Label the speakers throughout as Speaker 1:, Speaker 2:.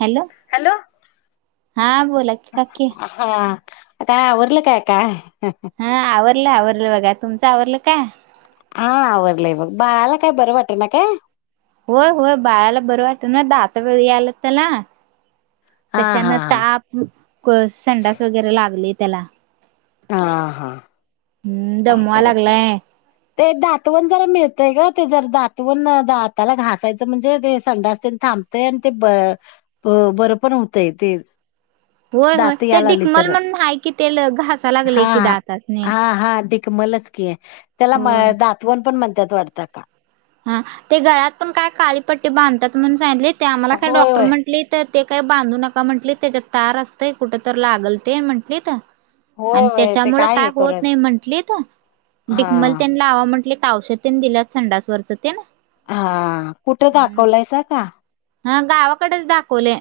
Speaker 1: Hello हा बोला की काकी.
Speaker 2: हा आता आवरलं का काय?
Speaker 1: हा आवरलं आवरलं बघा. तुमचं आवरलं काय?
Speaker 2: हा आवरलंय बघ. बाळाला काय बरं वाटणा काय?
Speaker 1: होय होय बाळाला बरं वाटना दात याल्यात त्याला.
Speaker 2: हा हा
Speaker 1: त्याच्यान ताप, संडास वगैरे लागलय त्याला.
Speaker 2: हा हा
Speaker 1: हम्म
Speaker 2: काय
Speaker 1: दमवा
Speaker 2: करायचं.
Speaker 1: लागलाय
Speaker 2: ते दातवण जरा मिळतय ग ते जर दातवन दाताला घासायचं म्हणजे ते संडासतेन थांब तय आणि ते ब बरं पण होतय ते.
Speaker 1: होय होय
Speaker 2: दात
Speaker 1: ते
Speaker 2: याय लागली
Speaker 1: डिकमल
Speaker 2: तर
Speaker 1: म्हनुन हाय की ते घास
Speaker 2: हा हा हा हा डीकमलच की त्याला
Speaker 1: होय
Speaker 2: दातवण पण म्हणत्यात वाढत आक्का..
Speaker 1: हा ते गळ्यात पण काय काळीपट्टी बांधतात म्हणून सांगितलीत, ते आम्हाला खर
Speaker 2: होय
Speaker 1: डॉक्टर
Speaker 2: होय
Speaker 1: म्हटली त ते काही बांधू नका म्हंटलीत, त्याच्यात तार असतंय कुठ तर लागल ते म्हंटलीत
Speaker 2: होय
Speaker 1: आणि
Speaker 2: होय ते
Speaker 1: त्याच्यामुळ काय
Speaker 2: हे
Speaker 1: होत
Speaker 2: करत
Speaker 1: नाही म्हंटलीत
Speaker 2: हा
Speaker 1: डिकमल तेन लावा म्हंटलीत औषध तेन दिल्यात संडासवरचं तेन
Speaker 2: हा कुठं दाखवलायसा कां.
Speaker 1: हा गावाकडेच दाखवलय.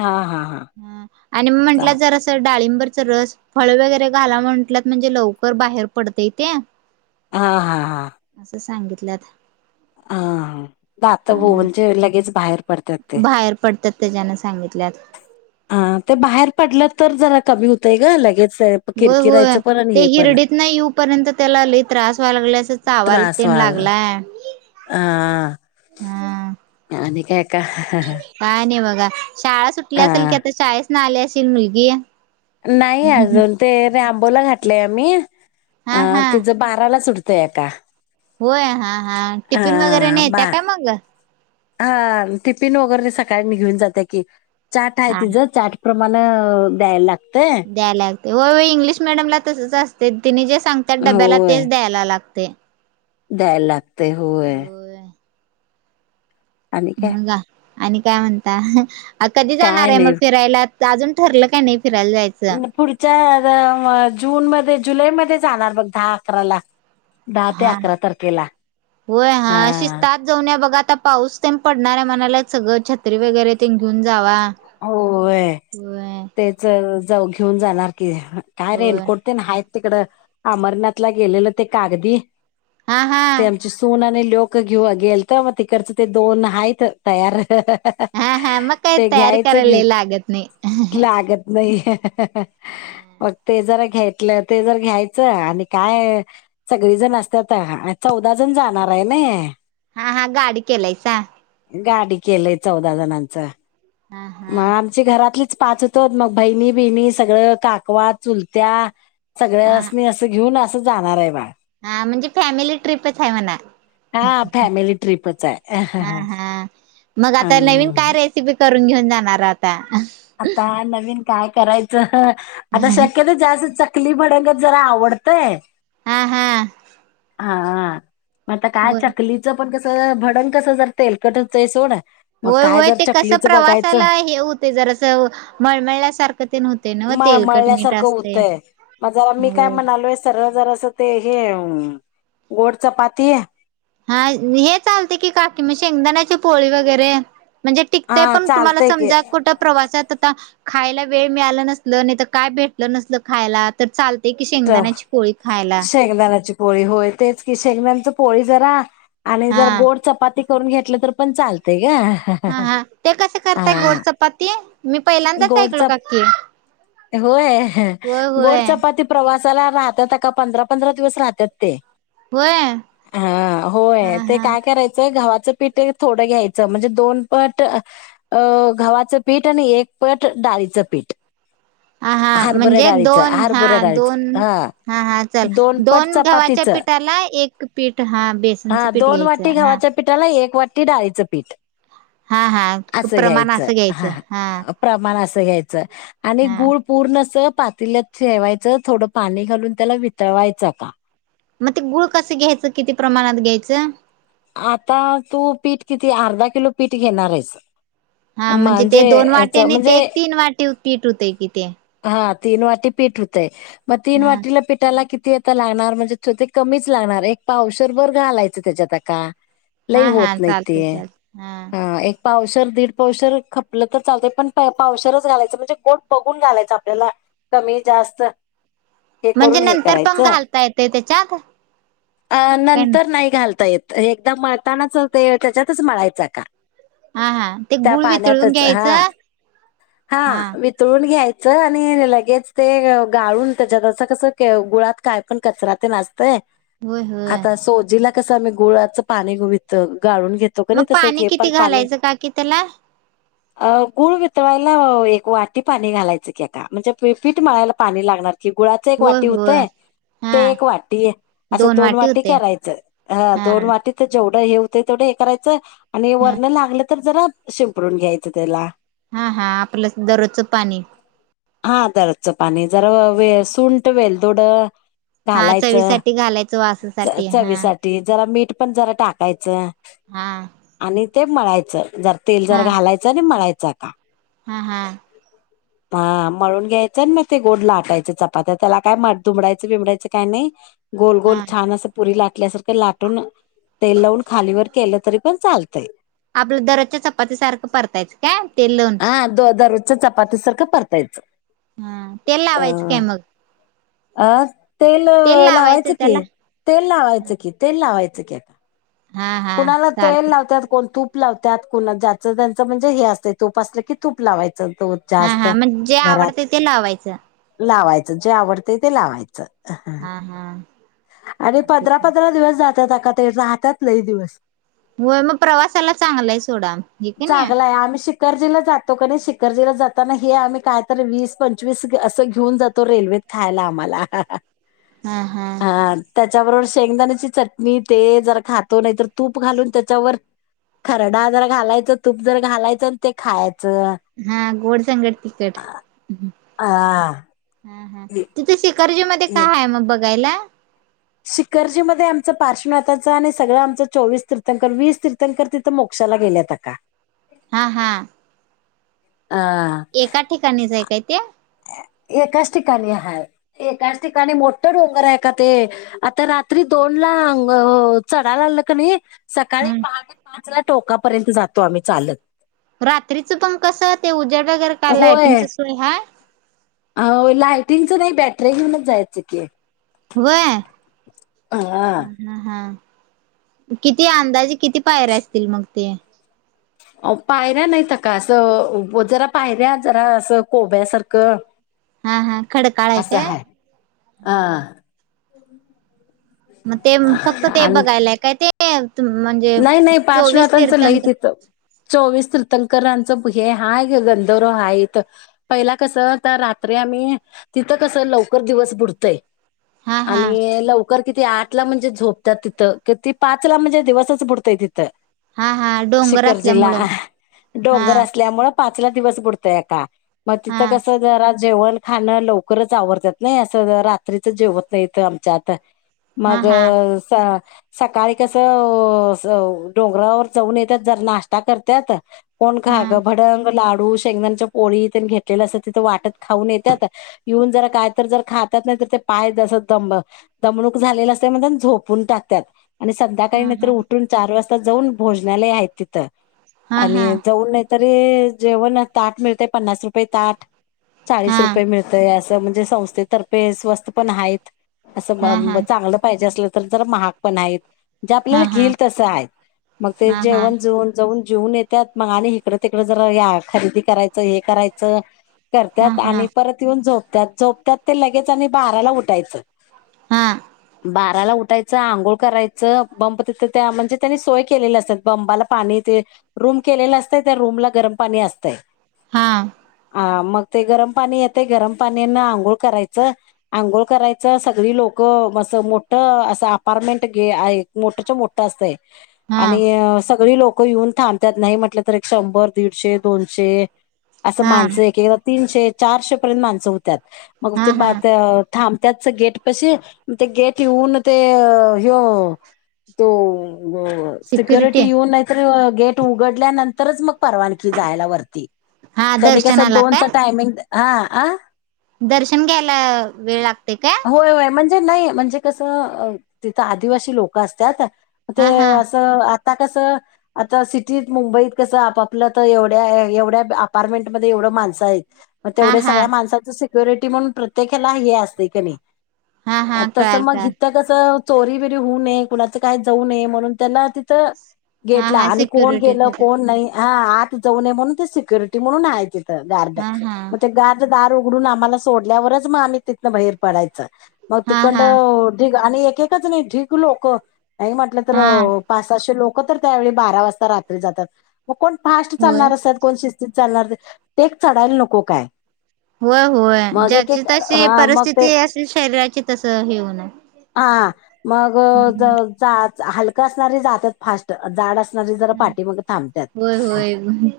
Speaker 2: हा हा
Speaker 1: हा आणि मग म्हटलं
Speaker 2: चाल
Speaker 1: जरा स डाळिंबरचा रस, फळ वगैरे घाला म्हंटल्यात म्हणजे लवकर बाहेर पडतय ते.
Speaker 2: हा हा हा
Speaker 1: [unintelligible]
Speaker 2: हा दात म्हणजेच लगेच बाहेर पडतात ते
Speaker 1: बाहेर पडतात त्याच्याने सांगितल्यात.
Speaker 2: हा ते बाहेर पडलं तर जरा कमी होतय ग लगेच
Speaker 1: होय होय
Speaker 2: किरकिरायचं पण आणि
Speaker 1: ते
Speaker 2: हे पण
Speaker 1: हिरडीतन येऊपर्यंत त्याला लय त्रास व्हाय लागलाय अस
Speaker 2: त्रास
Speaker 1: चावायला
Speaker 2: व्हायला
Speaker 1: लागलाय. हा
Speaker 2: [unintelligible]
Speaker 1: काय नाही बघा शाळा सुटली असेल
Speaker 2: हा
Speaker 1: की आता शाळेसन आली असेल मुलगी?
Speaker 2: नाही अजून ते रेम्बोला घातलय आम्ही अ
Speaker 1: हा हा
Speaker 2: तिच बाराला सुटत त्याका
Speaker 1: होय हा हा टिफिन वगैरे
Speaker 2: बा
Speaker 1: नेत्या काय मग?
Speaker 2: हा टिफिन वगैरे सकाळी नि घेऊन जात्या की चार्ट आहे
Speaker 1: हा
Speaker 2: तिझं चार्ट प्रमाण द्यायला लागत
Speaker 1: द्यायला लागते होय होय इंग्लिश मिीडियमला तसच असतय तेनी जे सांगतात डब्याला तेच द्यायला लागतय.
Speaker 2: द्याय लागतय होय. आणि काय
Speaker 1: म गा आणि काय म्हणता कधी जाणार
Speaker 2: काय
Speaker 1: आहे
Speaker 2: नाही.
Speaker 1: मग फिरायला? अजून ठरलं काय नाही. फिरायला जायचं
Speaker 2: पुढच्या जूनमध्ये जुलैमध्ये जाणार बघ दहा अकरा ला. दहा ते
Speaker 1: हा होय हा अशीतात जाऊन बघा. आता पाऊस ते पडणार आहे म्हणाला सगळं छत्री वगैरे ते घेऊन जावा.
Speaker 2: होय
Speaker 1: होय
Speaker 2: तेच जावू घेऊन जानारं. काय
Speaker 1: होय
Speaker 2: रेनकोट नाहीत तिकडं अमरनाथला गेलेलं ते कागदी
Speaker 1: हा हा
Speaker 2: ते आमची सुन ने लोकं घेऊ गेल तर मग तिकडच ते दोन आहेत तयार.
Speaker 1: हा, हा मग काय
Speaker 2: ते
Speaker 1: तयारी
Speaker 2: घ्यायचं घेऊ
Speaker 1: करायला लागत नाही.
Speaker 2: लागत नाही मग ते जर घेतलं ते जर घ्यायचं आणि काय सगळी जणं असतात चौदा जण जाणार आहे ना.
Speaker 1: हा, हा गाडी केलायसा.
Speaker 2: गाडी केलंय चौदा जणांच.
Speaker 1: हा
Speaker 2: मग
Speaker 1: हा
Speaker 2: आमची घरातलीच पाच होतो मग बहिणी, बहिणी सगळं काकवा, चुलत्या,
Speaker 1: हा
Speaker 2: सगळ्यासनी असं घेऊन असं जाणार आहे बाळ
Speaker 1: हा म्हणजे फॅमिली ट्रिपच आहे म्हणा.
Speaker 2: हा फॅमिली ट्रिपच आहे
Speaker 1: हा, हा मग
Speaker 2: अ
Speaker 1: आता नवीन काय रेसिपी कर कुटून घेऊन जाणार आता.
Speaker 2: आता नवीन काय करायचं आता शक्यत जास्त चकली भडंगत जरा आवडतय
Speaker 1: हा, हा.
Speaker 2: हा मग आता काय चकलीच पण कस भडण कसं जर तेलकटच आहे सोड मग
Speaker 1: होय
Speaker 2: काय
Speaker 1: होय
Speaker 2: जर
Speaker 1: ते कस
Speaker 2: चकलीचं बघायचं
Speaker 1: प्रवासाला हे होते जर अस मळमळल्यासारखं ते होते ना
Speaker 2: मळ
Speaker 1: तेलकट मीठ
Speaker 2: मळल्यासारखं
Speaker 1: असते.
Speaker 2: होतंय माझ्याला मी काय
Speaker 1: होय
Speaker 2: म्हणालोय सरळ जरास ते हे गोड चपाती आहे.
Speaker 1: हा हे चालते की काकी मग शेंगदाण्याची पोळी वगैरे म्हणजे टिकत
Speaker 2: हा
Speaker 1: पण तुम्हाला
Speaker 2: चालतय की
Speaker 1: समजा कुठं प्रवासात आता खायला वेळ मिळाला नसल नाही तर काय भेटलं नसल खायला तर चाल
Speaker 2: त शेंगदाण्याची पोळी होय तेच की शेगदाण्याची पोळी जरा आणि जर
Speaker 1: हा
Speaker 2: गोड चपाती करून घेतलं तर पण चालतय. ग
Speaker 1: हा, हा ते कसे करताय
Speaker 2: हा
Speaker 1: गोड चपाती मी पहिल्यांदाच
Speaker 2: गोड
Speaker 1: ऐकलो
Speaker 2: चप
Speaker 1: काकी?
Speaker 2: होय
Speaker 1: होय
Speaker 2: गोड
Speaker 1: होय
Speaker 2: चपाती प्रवास चला आता तर काय पंधरा, पंधरा दिवस राहतात ते.
Speaker 1: होय
Speaker 2: हा होय
Speaker 1: हा
Speaker 2: ते
Speaker 1: हा
Speaker 2: काय करायचंय गव्हात पीठ थोड घ्यायच म्हणजे दोन पट गव्हाच पीठ आणि एक पट डाळीचं पीठ
Speaker 1: हा हा
Speaker 2: हरभरा
Speaker 1: म्हणजे
Speaker 2: डाळीचं,
Speaker 1: दोन हा
Speaker 2: हरभरा डाळीचं
Speaker 1: दोन
Speaker 2: हां.
Speaker 1: हा, हा चल
Speaker 2: पट
Speaker 1: दोन गव्हाच्या
Speaker 2: चपातीचं
Speaker 1: पीठाला एक पीठ हा बेसनचं पीठ घ्यायचं हा
Speaker 2: पीठाला एक वाटी डाळीचं पीठ
Speaker 1: हा हा
Speaker 2: अस
Speaker 1: प्रमाण
Speaker 2: घ्यायचं
Speaker 1: असं घ्यायचं
Speaker 2: हा प्रमाण अस घ्यायचं आणि
Speaker 1: हा
Speaker 2: गूळ पूर्ण अस पातीलात ठेवायचं थोडं पाणी घालून त्याला वितळवायचं का?
Speaker 1: मग ते गुळ कसं घ्यायचं किती प्रमाणात घ्यायचं?
Speaker 2: आता तू पीठ किती अर्धा किलो पीठ घेणार आहेस?
Speaker 1: हा म्हणजे ते दोन वाटी
Speaker 2: ह्याचं
Speaker 1: आणि ते
Speaker 2: म्हणजे
Speaker 1: एक तीन वाटी पीठ होते कि ते.
Speaker 2: हा तीन वाटी पीठ होतयं मग तीन
Speaker 1: हा
Speaker 2: वाटीला पीठाला की ते आता लागणार म्हणजे छोटे कमीच लागणार एक पावशेर बर घालायचं त्याच्यात का लई
Speaker 1: हा हा
Speaker 2: होत नाही
Speaker 1: चालते
Speaker 2: ते
Speaker 1: चालते
Speaker 2: हा एक पावशेर दीड पावशेर खपलं तर चालतंय पण पावशेरच घालायचं म्हणजे गोड बघून घालायचं. आपल्याला कमी जास्त हे
Speaker 1: म्हणजे
Speaker 2: करून हे
Speaker 1: नंतर पण
Speaker 2: करायचं
Speaker 1: घालता येतय त्याच्यात
Speaker 2: अ
Speaker 1: काय
Speaker 2: नंतर नाही घालता येत एकदा मळतानाच ते त्याच्यातच मळायच का?
Speaker 1: हा हा ते
Speaker 2: त्या
Speaker 1: गुळ वितळून
Speaker 2: पाण्यातच हा
Speaker 1: घ्यायचं
Speaker 2: हा वितळून. घ्यायच आणि लगेच ते गाळून त्याच्यातस कस गुळात काय पण कचरा ते असत. य
Speaker 1: होय होय
Speaker 2: आता सोजीला कसं गुळाचं पाणी गवितत गाळून घेतो का
Speaker 1: मग
Speaker 2: नाही तस
Speaker 1: पाणी
Speaker 2: हे पण
Speaker 1: किती
Speaker 2: पाणी,
Speaker 1: घालायचं काकी त्याला
Speaker 2: अ गुळ वितळायला एक वाटी पाणी घालायचं कि आता, म्हणजे पीठ मळायला पाणी लागणार कि गुळाच एक
Speaker 1: होय
Speaker 2: वाटी
Speaker 1: होय
Speaker 2: होतय ते
Speaker 1: हा
Speaker 2: एक वाटी, असं दोन वाटी करायचं हा दोन वाटी त जेवढ हे होतं तेवढं हे करायचं आणि
Speaker 1: हा
Speaker 2: वरण लागलं तर जरा शिंपडून घ्यायचं त्याला
Speaker 1: हा हा आपलं दररोजचं पाणी
Speaker 2: हा दरोजचं पाणी जरा सुंट, वेलदोड
Speaker 1: हा चवी
Speaker 2: घालायचं.
Speaker 1: साठी घालायच
Speaker 2: च चवीसाठी जरा मीठ पण जरा टाकायचं
Speaker 1: हा.
Speaker 2: आणि ते मळायचं जर तेल जर घालायचं आणि मळायच आता
Speaker 1: हम्म हम्म.
Speaker 2: हा मळून घ्यायचं मग ते गोड लाटायच चपात्या त्याला काय दुमडायचं बिमडायचं काय नाही. गोल गोल
Speaker 1: हा
Speaker 2: छान असं पुरी लाट ल्यासारख लाटून तेल लावून खालीवर केलं तरी पण चालतय.
Speaker 1: आपलं दररोजच्या चपाती सारखं परतायच काय ते?
Speaker 2: हा द दररोजच्या चपती सारख परतायच.
Speaker 1: हा, तेल लावायचं काय मग?
Speaker 2: अ तेल लावायचं कि तेल लावायचं कि तेल लावायचं कि आता
Speaker 1: हा हा
Speaker 2: कुणाला तेल
Speaker 1: चालते
Speaker 2: लावत्यात कोण तूप तूप लावत्यात कुणा ज्याचं त्यांच म्हणजे हे असतय तूप असलं की तूप लावायच. तूप
Speaker 1: हा
Speaker 2: जास्त
Speaker 1: हा म्हणजे जे
Speaker 2: घरात
Speaker 1: आवडते ते लावायचं
Speaker 2: लावायच जे आवडतेय ते लावायचं
Speaker 1: हा हा
Speaker 2: आणि पंधरा
Speaker 1: चालते
Speaker 2: पंधरा दिवस जात [unintelligible] राहत्यात लई दिवस
Speaker 1: व्हय, मग प्रवासाला चांगलं आहे सोडा हे कणी?
Speaker 2: शिकर्जीला जातो कनी, शिकर्जीला जाताना हे आम्ही काय तर वीस पंचवीस असं घेऊन जातो रेल्वेत खायला आम्हाला हा हा हा त्याच्याबरोबर शेंगदाण्याची चटणी तेल जर खातो नाही तर तूप घालून त्याच्यावर खरडा जर घालायचं, तूप जर घालायचं, ते खायच
Speaker 1: हा गोड संग तिकट
Speaker 2: हा.
Speaker 1: तिथे शिकर्जी मध्ये काय आहे मग बघायला?
Speaker 2: शिकर्जी मध्ये आमचं पार्श्वनाथाचं आणि सगळं आमचं चोवीस कीर्तनकर वीस कीर्तनकर तिथं मोक्ष क्षाला गेल्यात का?
Speaker 1: हा हा.
Speaker 2: अ
Speaker 1: एका ठिकाणीच हाय काय ते?
Speaker 2: एकाच ठिकाणी हाय एकाच ठिकाणी मोठं डोंगर आहे का ते आता रात्री दोन दोनला अंग चढायला लागलं कनी [unintelligible] सकाळी
Speaker 1: हम्
Speaker 2: पहाटे पाचला टोकापर्यंत जातो आम्ही चालत
Speaker 1: रात्रीचं पण कस ते उजडं वगैरे काय
Speaker 2: होय
Speaker 1: लायटिंगच सोय हाय?
Speaker 2: अ लायटिंगच नाही बॅटरे घेऊनच जायचं की
Speaker 1: होय हा हा हा. किती अंदाजे किती पायरे असतील मग ते?
Speaker 2: आवो पायऱ्या नाहीता का असं जरा पायऱ्या जरा असं कोब्यासारखं
Speaker 1: हा हा खडकाळ आहे
Speaker 2: आस
Speaker 1: काय
Speaker 2: हाय आं.
Speaker 1: मग ते फक्त ते
Speaker 2: आणि
Speaker 1: बघायलाय काय ते म्हणजे
Speaker 2: नाही नाही पार्श्व
Speaker 1: चोवीस
Speaker 2: नाथांचं लय
Speaker 1: तीर्थंकर
Speaker 2: तिथं चोवीस ति तकरांचं हे हाय गंधर्व हाय इथं पहिला कसं तर रात्री आम्ही तिथं कसं लवकर दिवस बुडतंय.
Speaker 1: हा हा
Speaker 2: आणि लवकर किती आठला म्हणजे झोपत्यात तिथं कि ती पाच ला म्हणजे दिवस बुडतय तिथं
Speaker 1: हा हा डोंगर
Speaker 2: शिखरजीला
Speaker 1: असल्यामुळं
Speaker 2: डोंगर
Speaker 1: हा
Speaker 2: असल्यामुळं पा चला दिवस बुडतय अक्का म
Speaker 1: हा
Speaker 2: तिथं कसं जरा जेवणं खाणं लवकरच आवरत्यात नाही असं रात्रीच जेवत नाहीत आमच्यात.
Speaker 1: हा
Speaker 2: मग
Speaker 1: हा
Speaker 2: अं स सकाळी कसं अ स डोंगरावर जाऊन येत्यात जर नाश्ता करत्यात. कोण
Speaker 1: हा
Speaker 2: खा ग भडंग, लाडू, गुळ शेंगदाण्या च्या पोळी ते न घेतलेल्या असत्यात तिथं वाटत खाऊन येत्यात युन जरा काय तर जर खात्यात पाय जसं दम दमणूक झालेलं असतय म्हणत्यात झोपून टाकत्यात. आणि संध्याकाळी
Speaker 1: हा
Speaker 2: नाहीतर
Speaker 1: हा
Speaker 2: उठून चार वाजता जाऊन भोजनालय आहेत तिथं
Speaker 1: हा हा हा
Speaker 2: आणि जाऊन तरी जेवण ताट मिळते पन्नास रुपये ताट. चाळीस
Speaker 1: हा
Speaker 2: रुपये मिळतय, असं म्हणजे संस्थेतर्फे स्वस्त पण हाईत. असं
Speaker 1: हा हा हा
Speaker 2: म चांगलं पाहिजे आसलं तर महाग पण आहेत जे आपल्याला
Speaker 1: हा हा हा
Speaker 2: घिल तसं हाय मग ते
Speaker 1: हा हा
Speaker 2: जेवण जऊन जाऊन जेवून येत्यात मग आणि इकडं तिकडं जरा या खरेदी कराय चं हे करायच
Speaker 1: हा
Speaker 2: करत्यात आणि परत येऊन झोपत्यात. झोपत्यात ते लगेच आणि बाराला उठायचं. बाराला उठायच आंघोळ करायचं बंब तिथ त्या म्हणजे त्यांनी सोय केलेली असत्या बंबाला पाणी ते रूम केलेली असतय त्या रूम ला गरम पाणी आ सतय.
Speaker 1: हा.
Speaker 2: ह मग ते गरम पाणी येते गरम पाण्यान आंघोळ करायचं आंघोळ करायचं सगळी लोक म मोठ असं अपार्टमेंट गे आहे मोठ च्या मोठ असतय
Speaker 1: हा
Speaker 2: आणि सगळी लोक येऊन थांबत्यात. नाही म्हटलं तर एक शंभर, दीडशे, दोनशे असं
Speaker 1: हा
Speaker 2: माणसं एक एकदा तीनशे चारशे पर्यंत माणसं होत्याात मग ते
Speaker 1: हा
Speaker 2: ब
Speaker 1: हा
Speaker 2: थां त्याच गेट पशी. ते गेट येऊन ते ह्यो तो हो सिक्युरिटी येऊन नाहीतरी गेट उघडल्यानंतरच मग परवानगी जायला वरती
Speaker 1: हा
Speaker 2: तेनी कसं
Speaker 1: दर्शनाला
Speaker 2: दोनच
Speaker 1: काय
Speaker 2: टायमिंग हं हा.
Speaker 1: दर्शन घ्यायला वेळ लागतय काय?
Speaker 2: म्हणे नाही म्हणजे कसं तिथ आदिवासी लोकं असत्यात
Speaker 1: हा
Speaker 2: ते
Speaker 1: हा
Speaker 2: असं आता कसं आता सिटीत मुंबईत कसं आपापलं तर एवढ्या एवढ्या अपार्टमेंटमध्ये एवढं माणसं हाईत म
Speaker 1: हा
Speaker 2: तेवढ्या
Speaker 1: हा
Speaker 2: सगळ्या माणसा च स्युरिटी म्हणून प्रत्येक हे ला हे असतेय कीनी.
Speaker 1: हा हा
Speaker 2: तसं
Speaker 1: कळाल
Speaker 2: मग
Speaker 1: कळाल
Speaker 2: इथं कसं चोरी बिरी होऊ नये. कुणाचं काय जाऊ नये म्हणून त्याना तिथं
Speaker 1: हा
Speaker 2: गेटला
Speaker 1: हा
Speaker 2: आणि कोण
Speaker 1: सिक्युरिटी
Speaker 2: गेलं
Speaker 1: ठेवतात
Speaker 2: कोण नाही हा आत जाऊ नये म्हणून ते सिक्युरिटी म्हणून आहे तिथ गार्ड,
Speaker 1: हा हा
Speaker 2: मग ते गार्ड दार उघडून आम्हाला सोडल्यावरच म आम्ही तिथनं बाहेर पडायच मग
Speaker 1: हा हा
Speaker 2: तिकडं अं आणि एक एकच नाही ढी क लोकं नाही म्हटलं तर
Speaker 1: हा
Speaker 2: अं पा साशे लोकं लोकं तर त्या वेळी बारा वाजता रात्री जात्यात, मग कोण फास्ट
Speaker 1: होय
Speaker 2: चालणार आस्त्यात कोण शिस तीत चालणार टेक चढायला नको काय?
Speaker 1: होय होय
Speaker 2: मग एक
Speaker 1: ज्याची
Speaker 2: एक
Speaker 1: तशी
Speaker 2: हा मग ते
Speaker 1: परिस्थिती असेल शरीराची तस हे हूनार.
Speaker 2: मग चा हलका असणारे जात्यात फास्ट जाड आ सणारी जरा पाठीमाग थांबत्यात.
Speaker 1: होय होय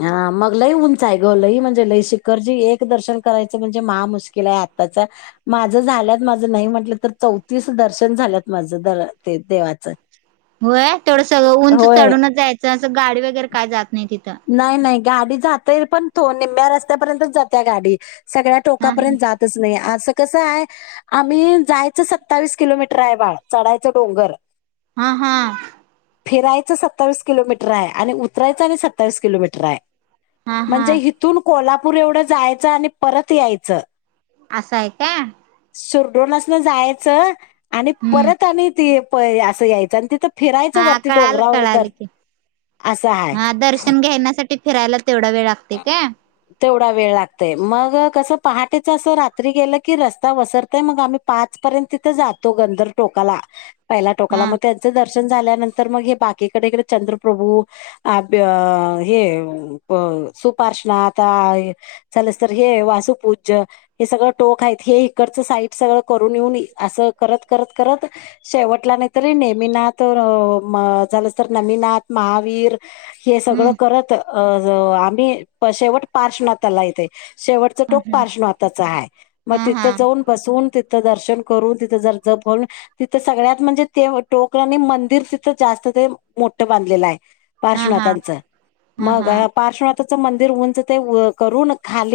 Speaker 2: हा मग लई उंच हाय ग लई म्हणजे लई शिखरजी एक दर्शन करायचं म्हणजे महा मुश्किल हाय आताच माझं झाल्यात माझं नाही म्हटलं तर चौतीस दर्शन झाल्यात माझं ते देवाचं.
Speaker 1: होय तेवढ सगळ उंच
Speaker 2: होय
Speaker 1: चढूनच जायचं असं गाडी वगैरे काय जात नाही तिथ.
Speaker 2: नाही नाही गाडी जातेय पण थोड निम्या रस्त्या पर्यंतच जाते गाडी. सगळ्या
Speaker 1: हा
Speaker 2: टोकापर्यंत जातच नाही अस कसं आहे आम्ही जायचं सत्तावीस किलोमीटर आहे बाळ चढायचं डोंगर
Speaker 1: हा हा.
Speaker 2: फिरायचं सत्तावीस किलोमीटर हाय आणि उतरायचं आणि सत्तावीस किलोमीटर हाय.
Speaker 1: हा हा
Speaker 2: म्हणजे हिथून कोल्हापूर एवढं जायचं आणि परत यायचं.
Speaker 1: असं आहे काय?
Speaker 2: सुरडोनासनं जायाचं आणि
Speaker 1: हम्म
Speaker 2: परत आणि ते प असं यायचं आणि तिथं फिरायचं
Speaker 1: हा
Speaker 2: वरती
Speaker 1: कळालं
Speaker 2: डोंगरावर
Speaker 1: कळालं
Speaker 2: तन असं हाय.
Speaker 1: शन घेण्यासाठी फिरायला तेवढा वेळ लागते काय?
Speaker 2: तेवढा वेळ लागतंय मग कसं पहाटेच असं रात्री गेलं की रस्ता वसरतंय मग आम्ही पाच पर्यंत तिथ जातो गंधर्व टोकाला, पहिल्या टोकाला
Speaker 1: हा
Speaker 2: मग त्यांच दर्श शन झाल्यानंतर मग हे बाकी कडेकडे चंद्रप्रभू, अ आपलं हे सुपार्श्वनाथ हाय चलीस तर हे वासुपूज्य, हे सगळं टोक हायत हे हिक च् साईट सगळं बघुन येऊन असं करत करत करत शेवटला नाही तरी नेमिनाथ म झालंच तर नेमिनाथ, महावीर हे सगळं
Speaker 1: हम्म
Speaker 2: करत अ आम् ही शेवट पार्श्वनाथाला येतंय. शेवटचं
Speaker 1: हा
Speaker 2: टोक
Speaker 1: हा
Speaker 2: पार्श्वनाथाचा हाय, मग
Speaker 1: हा
Speaker 2: तिथ
Speaker 1: हा
Speaker 2: जाऊन बसुन तिथं दर्शन करून तिथं जरा जपून तिथं सगळ्यात म्हणजे ते टोक आणि मंन तीर तिथं जास्त ते मोठं बांधलेलं आहे
Speaker 1: हा
Speaker 2: पार्श्वनाथांचं
Speaker 1: हा
Speaker 2: मग
Speaker 1: हा
Speaker 2: पार्श्व चं मंदिर उंच करून ते खाली